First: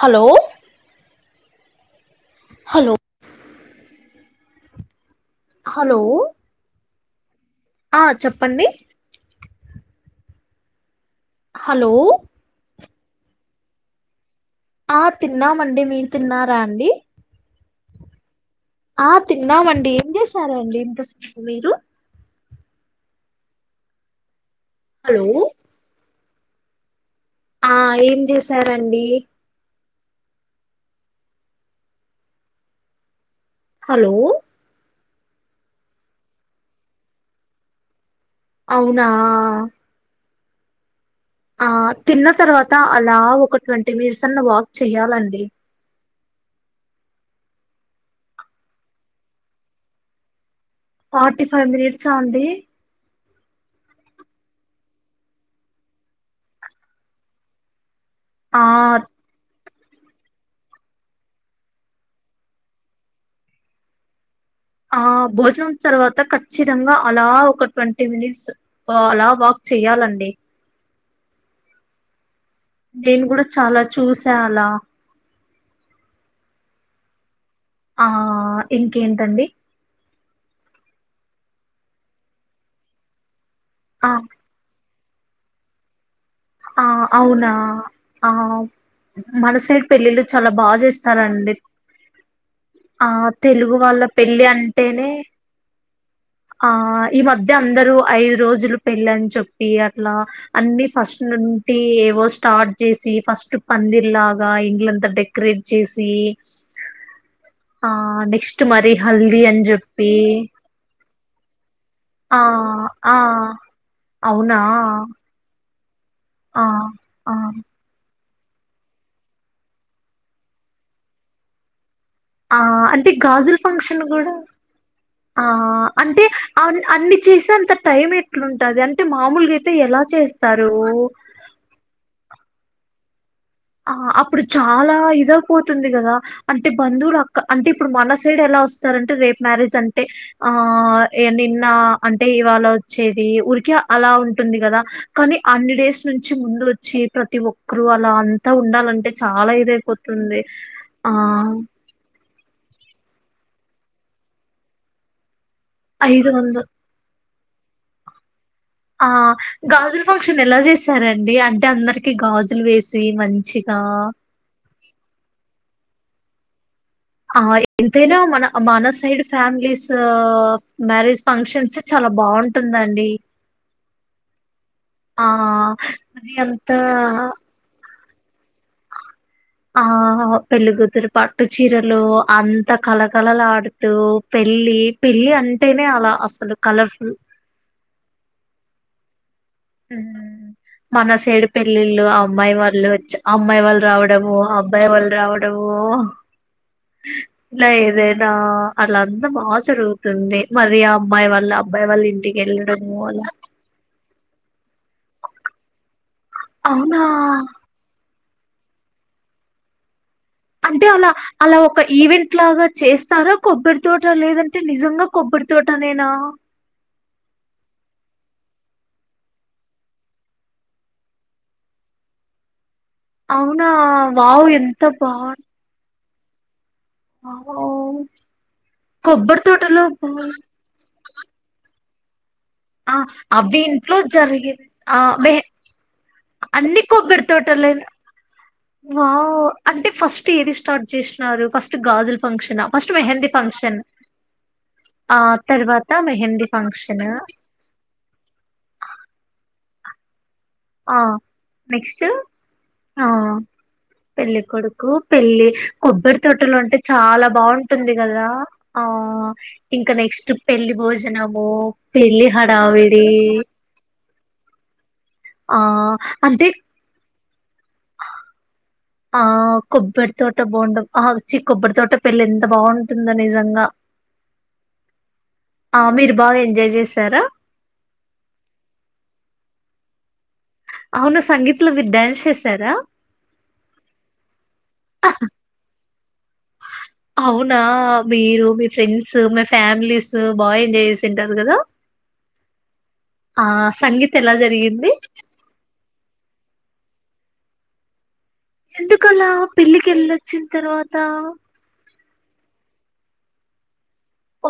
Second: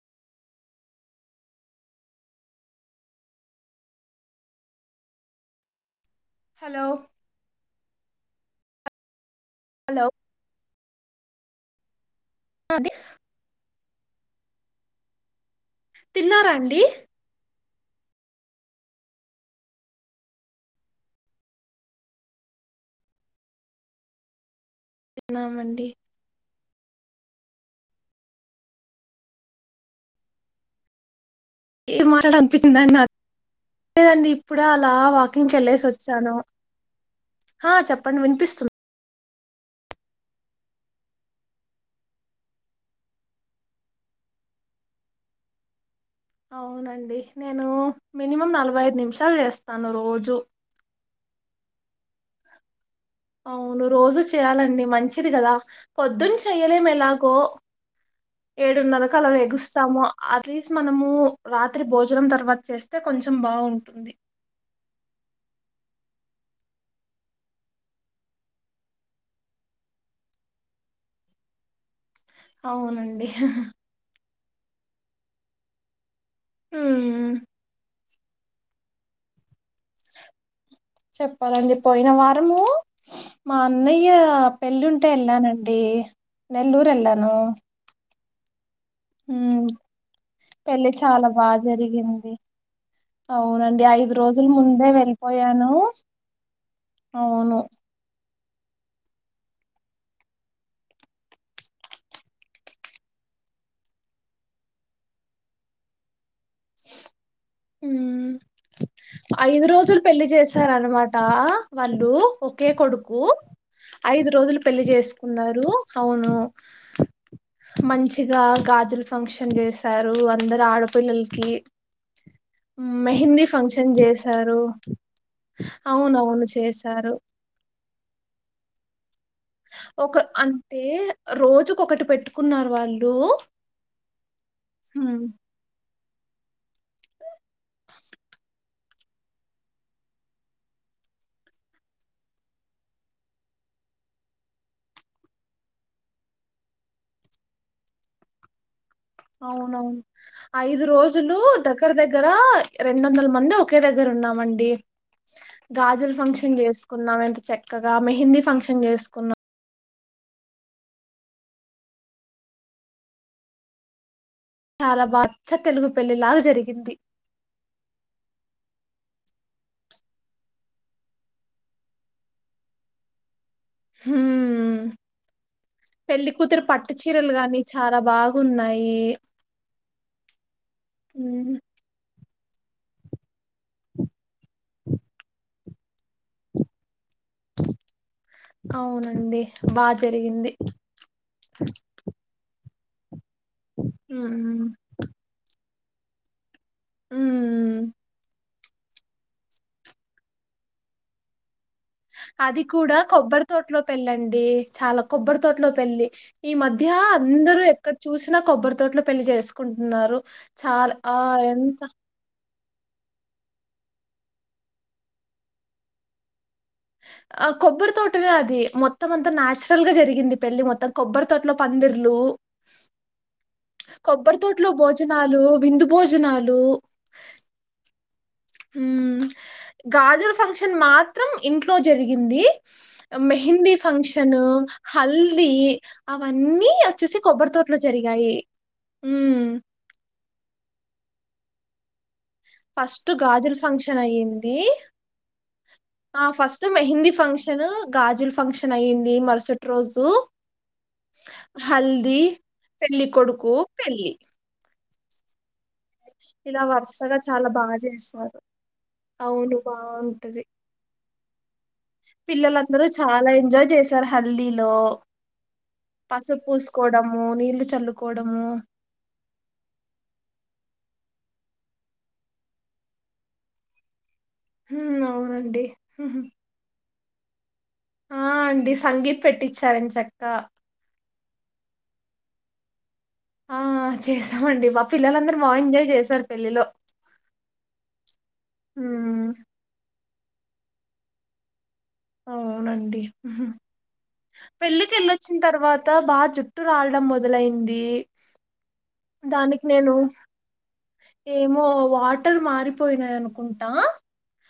Hello hello hello hello ఆ చెప్పండి hello hello అది ఆ తి తిన్నామండి మీరూ తిన్నారా అండి ఆ తిన్నామండి ఏం చేసారండి ఇంత మీరు హలో తిన్నమండి ఆ ఏం చేసారండి ఏం మాట్లాడ అనిపించింద నాది హలో లేదండి ఇప్పుడే అలా వా వాకింగ్ కి యెళ్లేసి వచ్చాను హ చాప్ అవునా ఆ ఆ తిన్న తర్వాత అలా ఒక ట్వంటీ మినిట్స్ అన్నా వాక్ చెయ్యాలండి అవునండి నేను మినిమం నలభై ఐదు నిమిషాలు చేస్తాను రోజు ఫార్టీ ఫైవ్ మినిట్సా అండి అవును రోజూ చెయ్యాలండి మంచిది కదా పొద్దున్న చెయలేము ఎలాగో ఆ ఏడున్నర కల లెగుస్తా తాము అట్లీస్ట్ మనము రాత్రి భోజనం తర్వాత చేస్తే కొంచం బాగుంటుంది ఆ భోజనం తర్వాత ఖచ్చితంగా అలా ఒక ట్వంటీ మినిట్స్ అలా వాక్ చేయ్యాలండి నేను అవునండి కూడా చాలా చూసి చాలా ఉ ఆ ఇంకేంటండి చెప్పాలండి పోయిన వారము మా ఆ అన్నయ్య పెళ్ళి టెల్లానండి ఆ అవునా ఆ మన ఉమ్ సైడ్ పెళ్ళిల్లు చాలా బాగా పెళ్ళి చాలా జేస్తారంండి బాగా జరిగింది ఆ తెలుగు అవునండి వాళ్ళ ఐదు పెళ్ళి రోజుల ముందే అంటేనే వెళ్ళిపోయాను ఆ ఈ మధ్య అవును అందరు ఐదు రోజులు పెళ్ళ అని చెప్పి అట్లా అన్ని ఫస్ట్ నుండి ఏవో స్టార్ట్ చేసి ఫస్ట్ పందిర్ లాగా ఇండ్లంతా డెకరేట్ చేసి ఆ ఉమ్ నెక్స్ట్ మరి హల్దీ అని జెప్పి దా వాళ్ళు ఒకే ఆ కొడుకు ఐదు అవునా రోజులు పెళ్లి చేసుకున్నారు హవును ఆ ఆ మంచ్ ఇగా గాజులు ఫంక్షన్ చేశారు అందరు ఆడపిల్లల్ కి ఆ అంటే గాజులు ఫంక్షన్ కూడా, చేశారు ఆ అంటే అవునవును అ చేశారు అన్ని చేసి అంత టైం ఎట్లా ఉంటది అని. ఒక అంటే రోజుకి ఒకటి పెట్టుకున్నారు వాళ్ళు ఆ అప్పుడు చాలా హ్మ్ ఇదైవ్ పోతుంది కదా అంటే బంధువులు అక్క అంటే ఇప్పుడు మన సైడ్ ఎలా వస్తారంటే రేపు మ్యారేజ్ అంటే ఆ ఇగ నిన్న అంటే ఇవాళ వచ్చేది. ఊరికే అలా ఉంటుంది కదా కానీ అన్ని డేస్ నుంచి ముందు వచ్చి ప్రతి ఒక్కరు అలా అన్, ట ఉండాలన్ అవును అవును ఐదు ఆ రోజులు దగ్గర దగ్ గర రెండు వందల మంది ఒకే దగ్గర ఉన్నామండి గాజులు ఐదు వంద ఫంక్షన్ చేసుకున్నాం ఎంత చక్కగా మె హిందీ ఫంక్షన్ ఆ చేసుకున్నాం గాజుల ఫంక్షన్ ఎలా చేస్తారండి అంటే అందరికి గాజులు వేసి మంచిగా చాలా బాగోచ తెలుగు పెళ్ళలిలాగా జరిగింది ఆ ఎంతైనా మన మన సైడ్ ఫ్యామిలీస్ మ్యారేజ్ ఫంక్షన్స్ చాలా బాగుంటుందండి హమ్ ఆ అది పెళ్లికూతురు అంతా పట్టు చీరలు గాని చాలా బాగా ఉన్నాయి ఆ పెళ్ళకుతురు పట్టు హ్మ్ చీరలు అంత కలకళలు ఆడుతూ పెళ్ళి పెళ్లి అన్ అంటేనే అలా అసలు కలర్స్ అవునండి బా జరిగింది మన సైడు పెళ్లిళ్ళు ఆ అమ్మాయి వాళ్ళు వచ్చి అమ్మాయి వాళ్ళు రావడము హ్మ్ అబ్బాయి వాళ్ళు రావడము హో లై హ్మ్ ఇదేనా అలా అంత ఆ బా జరుగుతుంది మరి ఆ అమ్మాయి వాల్ల అది కూడా కొబ్బరి తోటలో పెళ్ళండి చాలా కొబ్బరి తోటలో పెళ్లి ఈ మధ్య అవునా అందరూ ఎక్కడ చూసినా కొబ్బరితోట్లో పెళ్లి చేసుకుంటున్నారు. అంటే చాలా అలా ఆ! అలా ఎంత ఒక ఈవెంట్ లాగా చేస్తారా కొబ్బరి తోట లేదంటే నిజంగా కొబ్బరి తోట నేనా ఆ కొబ్బరి తోటనే అది మొత్తం అంతా నాచురల్గా జరిగింది పెళ్లి మొత్తం కొబ్బరి తోటలో పందిర్లు అవునా కొబ్బరి వావ్ తోటలో ఎంత బా భోజనాలు, విందు భోజనాలు ఆ ఓ గాజులు ఫంక్షన్ మాత్రం ఇంట్ ట్లో జరిగింది ఆ అవి మెహందీ ఇంట్లో ఫంక్షన్, జరిగింది ఆ మె హల్దీ అవన్నీ అన్ని వచ్చేసి కొబ్బరి తోటలో తోటలేన జరిగాయి. వావ్ హ్మ్. అంటే ఫస్ట్ ఏది స్టార్ట్ చేసినారు, ఫస్ట్ గాజుల్ ఫస్ట్ గాజులు ఫంక్షన్ అయింది. ఆ తర్వాత ఆ mehndi first function mehndi function గాజులు ఫంక్షన్ అయింది మరుసట్ రోజూ ఆ నెక్స్ట్ పెళ్లి ఆ కొడుకు, పెళ్లి. పెళ్లికొడుకు పెళ్లి. కొబ్బరి తోటలో ఇలా అంటే వరుసగా చాలా బాగా బాగుంటుంది కదా చేస్తారు. ఆ అవును ఇంకా నెక్స్ట్ బావుంటది. పెళ్లి భోజనము పెళ్లి పిల్లలందరూ హడావిడి చాలా ఎంజాయ్ చేశారు హల్దీలో ఆ పసుపు అంటే పూసుకోవడము, నీళ్లు చల్లుకోవడము. ఆ కొబ్బరి తోట బోండం ఆ చ్చి కొబ్బరి తోట పెళ్లి ఎంత బాగుంటుందో నిజంగా హ్మ్ అవునండి ఉహుమ్ తర ఆ అండి సంగీత్ పెట్టించా రెంచెక్క మొన్న సంగీత్లో మీర్ డ్యాన్స్ చేసారా ఆ చేశామండి మా పిల్లలందరూ బాగా ఎంజాయ్ చేస్ అవునా మీరు మీ ఫ్రెండ్స్ హ్మ్. మీ ఫ్యామిలీస్ సో బా ఎంజాయ్ చేసింటారు కదా అవునండి. ఆ సంగీత్ ఎలా జరిగింది పెళ్ళికి ఏళ్ళొచ్చిన తర్వాత బాగ జుట్ జుట్టు రావడం మొదలైంది. ఎందుకలా దానికి పెళ్లికి నేను ఎళ్ళొచ్చిన తర్వాతా బట్టలు మారిపోయినయి అనుకుంటా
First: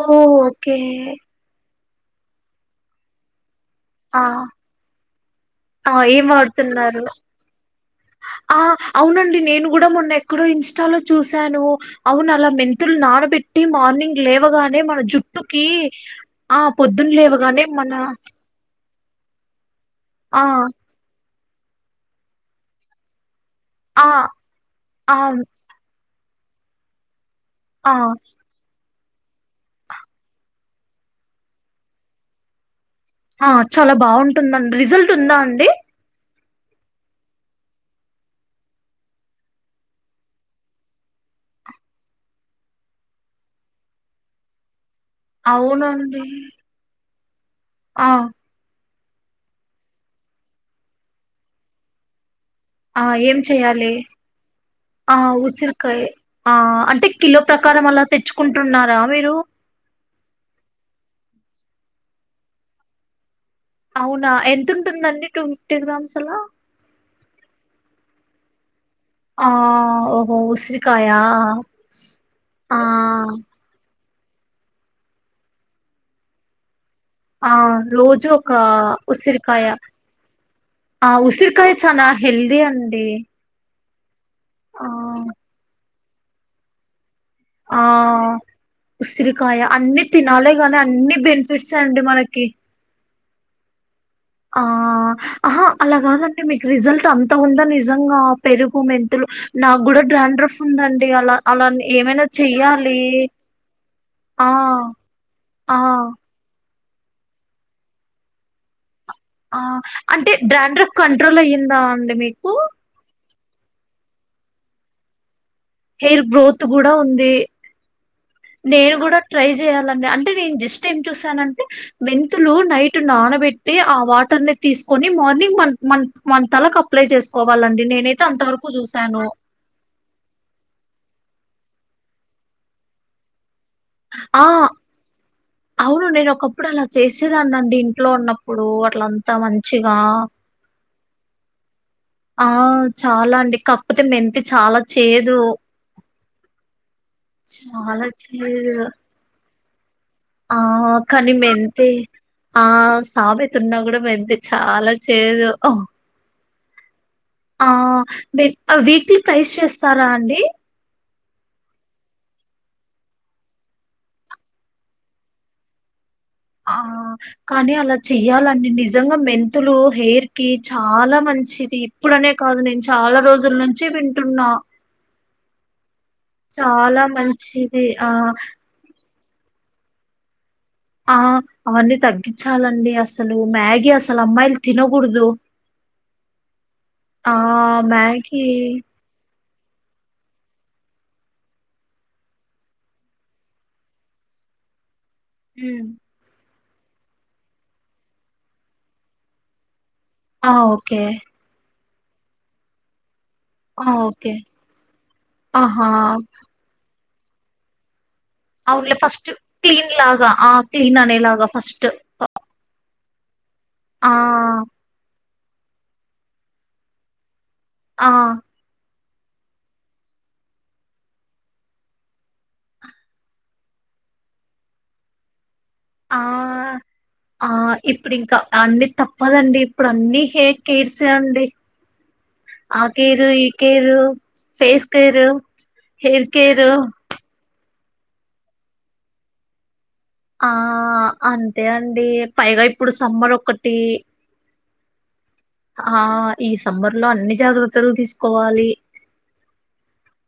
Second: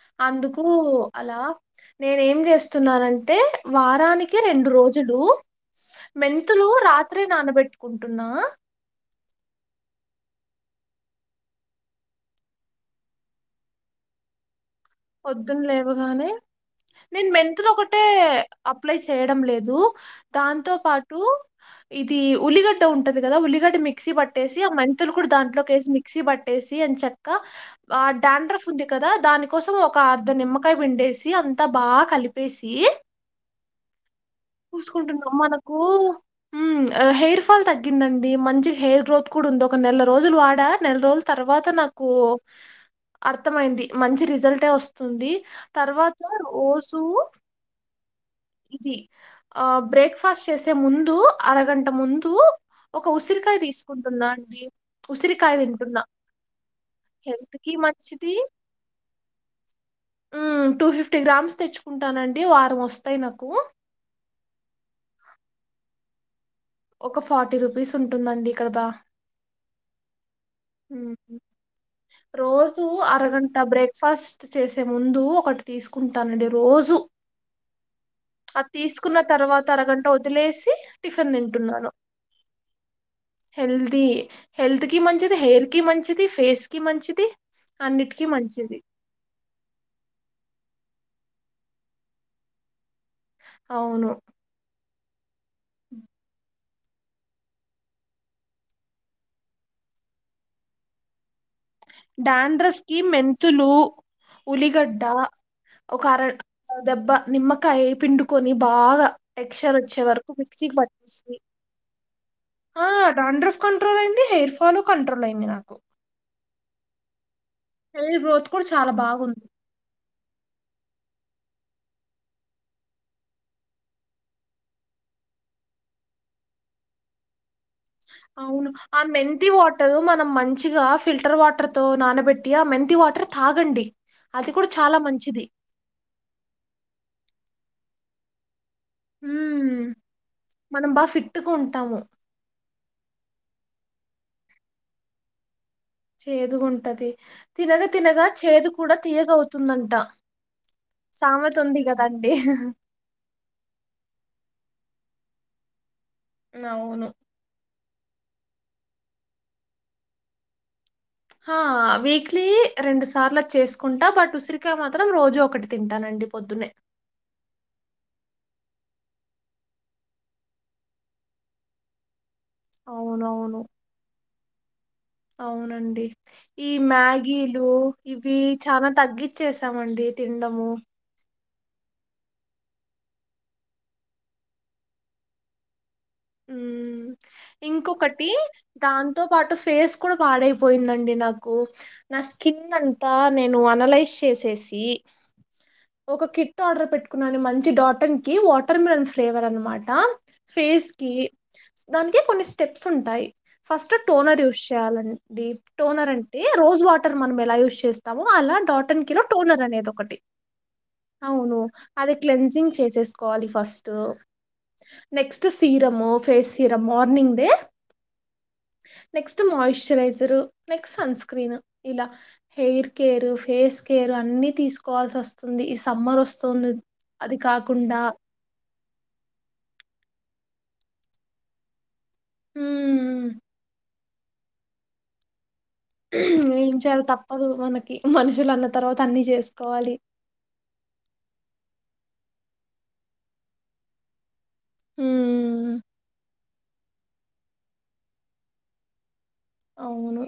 ఓ అందుకూ ఓకే అలా నేను ఏం చేస్తున్నానంటే ఆ వారానికి రెండు రోజులు ఆ ఏం మెంతులు వాడుతున్నారు రాత్రి నానబెట్టుకుంటున్నా ఆ అవునండి నేను కూడా మొన్న ఎక్కడో ఇన్స్టా లో చూశాను అవును అలా మెంతులు నానబెట్టి మార్నింగ్ లేవగా మన జుట్టుకి పొద్దున్న లేవగానే ఆ పొద్దున నేను లేవగానే మెంతులు మన ఒకటే అప్లై చేయడం లేదు ఆ దాంతో పాటు ఇది ఉల్లిగడ్డ ఉంటది కదా ఉలి ఆ మిక్సీ పట్టేసి ఆ మంతులు కూడా దాంట్లోకిసి మిక్సీ బ ట్టేసి అని చె ఆ డాండఫ ఉంది కదా దాని కోసం ఒ ఒక అర్ధ నిమ్మకాయ పిండేసి అంతా బాగా కలిపేసి ఆ చాలా బాగుంటుందండి రిజల్ట్ పూసుకుంటున్నాం ఉందా అండి మనకు హెయిర్ ఫాల్ తగ్గిందండి మంచి హెయిర్ గ్రోత్ కూడా ఉంది ఒక నెల రోజులు వాడా నెల రోజుల తర్వాత నాకు అర్థమైంది మంచి రిజల్టే వస్తు వస్తుంది తర్వాత అవునండి ఓసు ఆ కి ఆ బ్రేక్ఫాస్ట్ చేసే ముందు అరగంట ముందు ఆ ఒక ఏం ఉసిరికాయ చెయాలి తీసుకుంటున్నా అండి ఆ ఉసిరికాయ ఆ అంటే కిలో హెల్త్ కి ప్రకారం అలా తెచ్చుకుంటున్నారా మీరు మ్మ్ టూ ఫిఫ్టీ గ్రామ్స్ తెచ్చుకుంటానండి వారం వస్తాయి నాకు అవునా ఎంతఉంటుంది అండి టూ ఫిఫ్టీ గ్రామ్స్ అలా ఒక ఫార్టీ రూపీస్ ఉంటుందండి ఇక్కడ బా ఓస్ ఆ రోజు అరఘంటా బ్రేక్ ఫస్ట్ చేసే ముందు ఒకటి తీసుకుంటానండి రోజు ఆ రోజు ఒక అది తీసుకున్న తర్వాత ఉసిరికాయ అరగంట వదిలేసి ఆ టిఫిన్ ఉసిరికాయ తింటున్నాను చనా హెల్దీ అండి ది హెల్త్ ఆ కి మంచి హెల్త్ కి మంచిది ఫేస్ కి మంచిది ఆ అన్నిటికీ మంచిది ఉసిరికాయ అన్ని తినాలే గానీ అన్ని బెనిఫిట్స్ ఏ అండి మనకి అవును ఆ అహ అలా కాదండి మీ రిజల్ట్ అంత ఉందా నిజంగా పెరుగు మెంతులు నాకు కూడా డ్రాండ్రఫ్ ఉందండి అలా అలా ఏమైనా డాండ్రఫ్ కి చెయ్యాలి మెంతులు, ఆ ఉలిగడ్డ ఆ ఒక అర దెబ్బా నిమ్మకాయ పిండుకని బాగా ఆ టెక్చర్ వచ్చే వరకు అంటే మిక్సి కి డాండ్రఫ్ పట్టేసి కంట్రోల్ అయ్యిందా అండి మీకు హెయిర్ ఫాలు కంట్రోల్ అయింది నాకు. హెయిర్ గ్రోత్ కూడా ఉంది. హెయిర్ గ్రోత్ కూడా చాలా నేను కూడా బాగుంది ట్రై చేయాలి అండి. అంటే నేను జస్ట్ ఏం చూసానంటే మెంతులు నైట్ నానబెట్టి, ఆ వాటర్ ని తీసుకొని మార్నింగ్ మన్, మన్, మన్, తలకు అప్లై చేసుకోవాలి. అవును ఆ మెంతి వాటర్ మనం మంచి మంచిగా ఫిల్టర్ వాటర్ తో నానబెట్టి ఆ మెంతి వాటర్ తాగోచ్. ఆ అవును నేను ఒకప్పుడు అలా చేసే అండి ఇంట్లో ఉన్నప్పుడు అట్లంతా మంచిగా తిట్టుకుంటాము. ఆ చాలా అండి కప్పతే మెంతి చాలా చేదు చేదుగా ఉంటది. తినగా తినగా చేదు కూడా తీయగవుతు తుందంట. ఆ కాని మేంతే ఆ సామెత ఉన్నా కూడా మేంతే చాలా చేదు. అవును. ఆ వీక్లీ ప్రైస్ చేస్తారా అండి. ఆ హా వీక్లీ రెండు సార్లు చేసుకుంటా బట్, ఉసిరికాయ మాత్రం రోజు ఒకటి తింటానండి. పొద్దున్నే. ఆ కానీ అలా చే చెయాలండి. నిజంగా మెంతులు హెయిర్ కి చాలా మంచిది ఇప్పుడనే కాదు నేను చాలా రోజుల అవునవును. నుంచి వింటున్నా అవునండి. ఈ చాలా మ్యాగీలు మంచిది ఆ చేసామండి తినడము. ఆ అవన్నీ తగ్గించాలండి. అసలు మ్యాగీ అసలు అమ్మాయిలు తినకూడదు. ఉమ్ ఆ ఇంకొకటి మ్యాగీ దాంతో పాటు ఫేస్ కూడా పాడైపోయిందండి నాకు, నా స్కిన్ అంతా నేను అనలైజ్ చేసేసి ఉం ఒక కిట్ ఆర్డర్ పెట్టుకున్నాను. మంచి డాటన్ కి వాటర్ మిలన్ ఫ్లేవర్ అనమాట హ ఆ ఫేస్ ఓకే కీ దానికి కొన్ని స్టెప్స్ ఉంటాయి. ఆ ఫస్ట్ ఓకే టోనర్ యూస్ చేయాలండి. టోనర్ ఆహా అంటే రోజ్ వాటర్. మనం ఎలా యూస్ చేస్ తాము అలా అవునులే డాటన్ కిలో ఫస్ట్ టోనర్ అనేది క్లీన్ ఒకటి. లాగా ఆ క్లీన్ అనేలాగా అవును. ఫస్ట్ అది క్లెన్జింగ్ చేసేస్ కోవాలి ఫస్ట్ ఆ నెక్స్ట్ తీరమో ఫేస్ సీరమ్ మార్నింగ్దే ఆ next moisturiser next sunscreen ఇలా హెయిర్ కేరు ఫేస్ కేరు అన్ని తీసుకోవాల్సి వస్ ఆ ఆ కాకుండా ఇప్పుడు ఇంకా అండి తప్పదండి ఇప్పుడు అన్నీ హేర్ కేర్సె అండి ఆ కేేరు హ్మ్. ఈ care face care hair care ఏం చేయాల తప్పదు మనక్ కి మనుషులు అన్న తర్వాత అన్ని జేసుకోవాలి ఆ అంతే అండి పైగా ఇప్పుడు సమ్మర్ ఒకటి ఊమ్ ఆ ఈ సమ్మర్ లో అన్ని జాగ్రత్తలు తీసుకోవాలి అవును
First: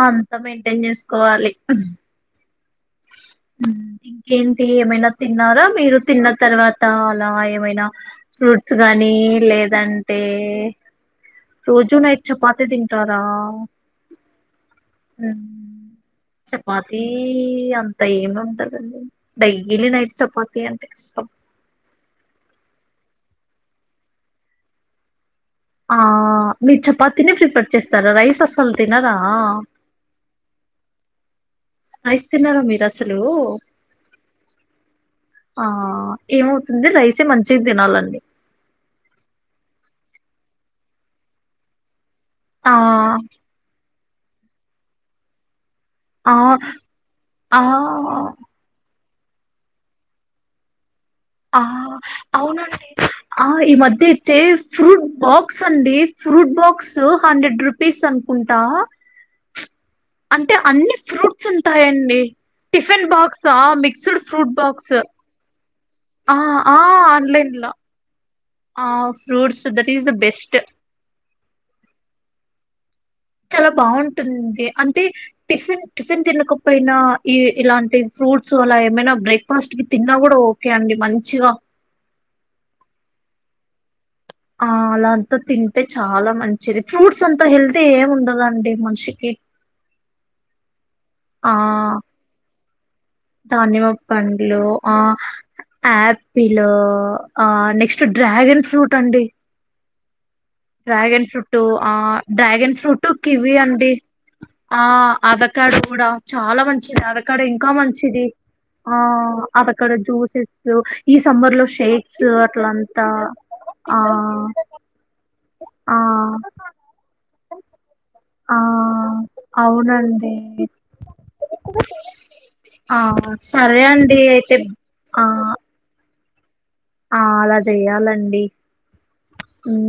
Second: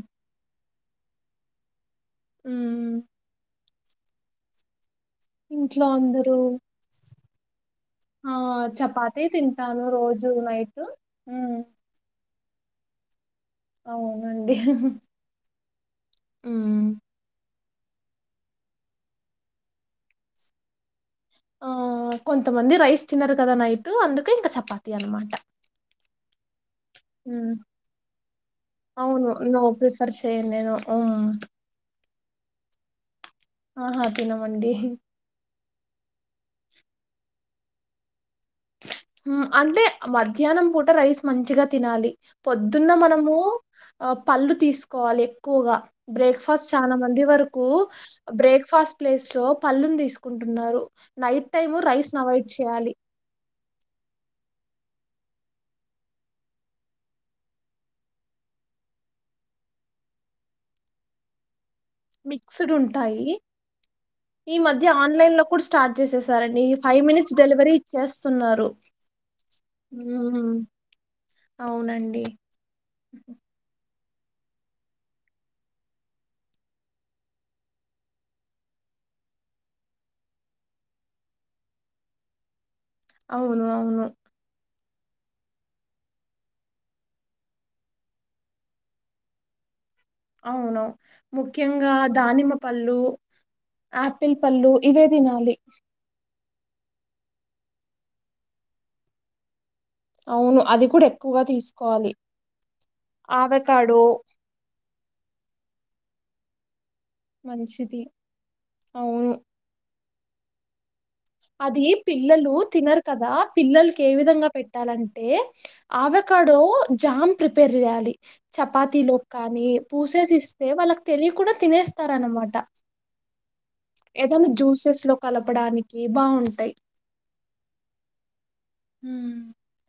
అంత మైంటెన్ జేస్ కోవాలి ఊ ఊ ఇంకేంటి ఏమైనా తిన్నారా ఇంట్లో మీరు తిన్న అందరూ తర్వాత ఆ ఎమైనా ఆ చపాతీ తింటాను రోజు నైట్ ఊమ్ రోజు నైట్ చపాతి దింటారా అవునండి హహ చపాతీ ఈ అంత ఏమి ఉంటదండి డైలీ నైట్ చపాతి అంటే కష్టం ఆ కొంతమంది రైస్ తినరు కద నైట్ అందుకే ఇంక చపాతి అనమాట ఆ మీర్ చపాతీని హ్మ్. ప్రిఫర్ చేస్తారా రైస్ అసలు తినరా అవును. నో ప్రిఫర్ చేయను నేను. రైస్ తినర మీరసల్ ఆహ తినమండి ఇహ్ ఆ ఏమవుతుంది రైసే మంచి తినాలండి ఉ అంటే మధ్యాహ్నం పూట రైస్ మంచిగా తినాలి ఆ పొద్దున్న మనము అ పళ్ళు తీసుకోవాలి ఎక్కువగ ఆ బ్రేక్ఫాస్ట్ చాలా మంది వరకు ఆ బ్రేక్ఫాస్ట్ ప్లేస్ లో పళ్ళుని తీసుకుంటున్నారు నైట్ ఆ టైమ్ రైస్ని అవాయిడ్ అవునండి చేయాలి ఆ ఈ మధ్య అయితే ఫ్రూట్ బాక్స్ అండి ఫ్రూట్ బాక్స్ ఉ హండ్రెడ్ రూపీస్ అనుకుంటా అంటే అన్ని ఫ్రూట్స్ ఉ ఉంటాయండి మిక్స్‌డ్ టిఫిన్ ఉంటాయి. బాక్స మిక్స్డ్ ఫ్రూట్ ఈ మధ్య బాక్స్ ఉ ఆన్‌లైన్‌లో కూడా స్టార్ట్ అ చేసేసారండి. ఆ మినిట్స్ ఆన్లైన్లో డెలివరీ ఇచ్చేస్తున్నారు. ఆ ఫ్రూట్స్ దటీస్ ద హ్మ్. బెస్ట్ అవునండి చాలా బాగుంటుంది అండీ అంటే టిఫిన్ టిఫిన్ తినకపోయినా ఈ ఇలాంటి ఫ్రూట్స్ అలా ఏమైనా బ్రేక్ఫాస్ట్ కి తిన్నా కూడా ఓకే అండి మంచిగా అవును అవును ఆ అలా అంతా తింటే చాలా మంచిది ఫ్రూట్స్ అంతా హెల్తీ ఏమి ఉండదండి మనిషికి అవును ముఖ్యంగా దానిమ్మ పళ్ళు ధాన్యమ యాపిల్ పండ్లు పళ్ళు ఆ ఇవే తినాలి. ఆప్ పీల్ ఆ నెక్స్ట్ డ్రాగన్ ఫ్రూట్ అండి అవును. అది కూడా డ్రాగన్ ఎక్కువగా ఫ్రూటు ఆ తీసుకోవాలి. డ్రాగన్ ఫ్రూటు కివి అండి ఆవకాడో ఆ ఆదకాడు కుడా చాలా మం ది అదకాడ ఇంకా మంచిది ఆ అవును అదకాడ జ్యూస్ చెట్లు అది పిల్లలు తినరు కదా ఆ పిల్లలకి ఏ విధంగా పెట్టాలంటే ఆ ఆవ కాడు జా ఉమ్ ప్రిపేర్ చేయాలి ఆ చపాతలోకి కానీ పూసేసి అవునండి ఇస్తే వాళ్ళకి తెలియ కుండా తినేస్తారనమాట ఆ సరే అండి ఏదైనా అయితే జ్యూసెస్ లో ఆ కలపడానికి బాగుంటాయి ఆ అలా చెయాలండి ఉమ్ ఉం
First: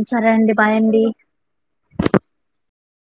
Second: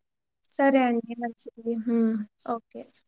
సరే అండి మంచిది ఉమ్ ఓ కె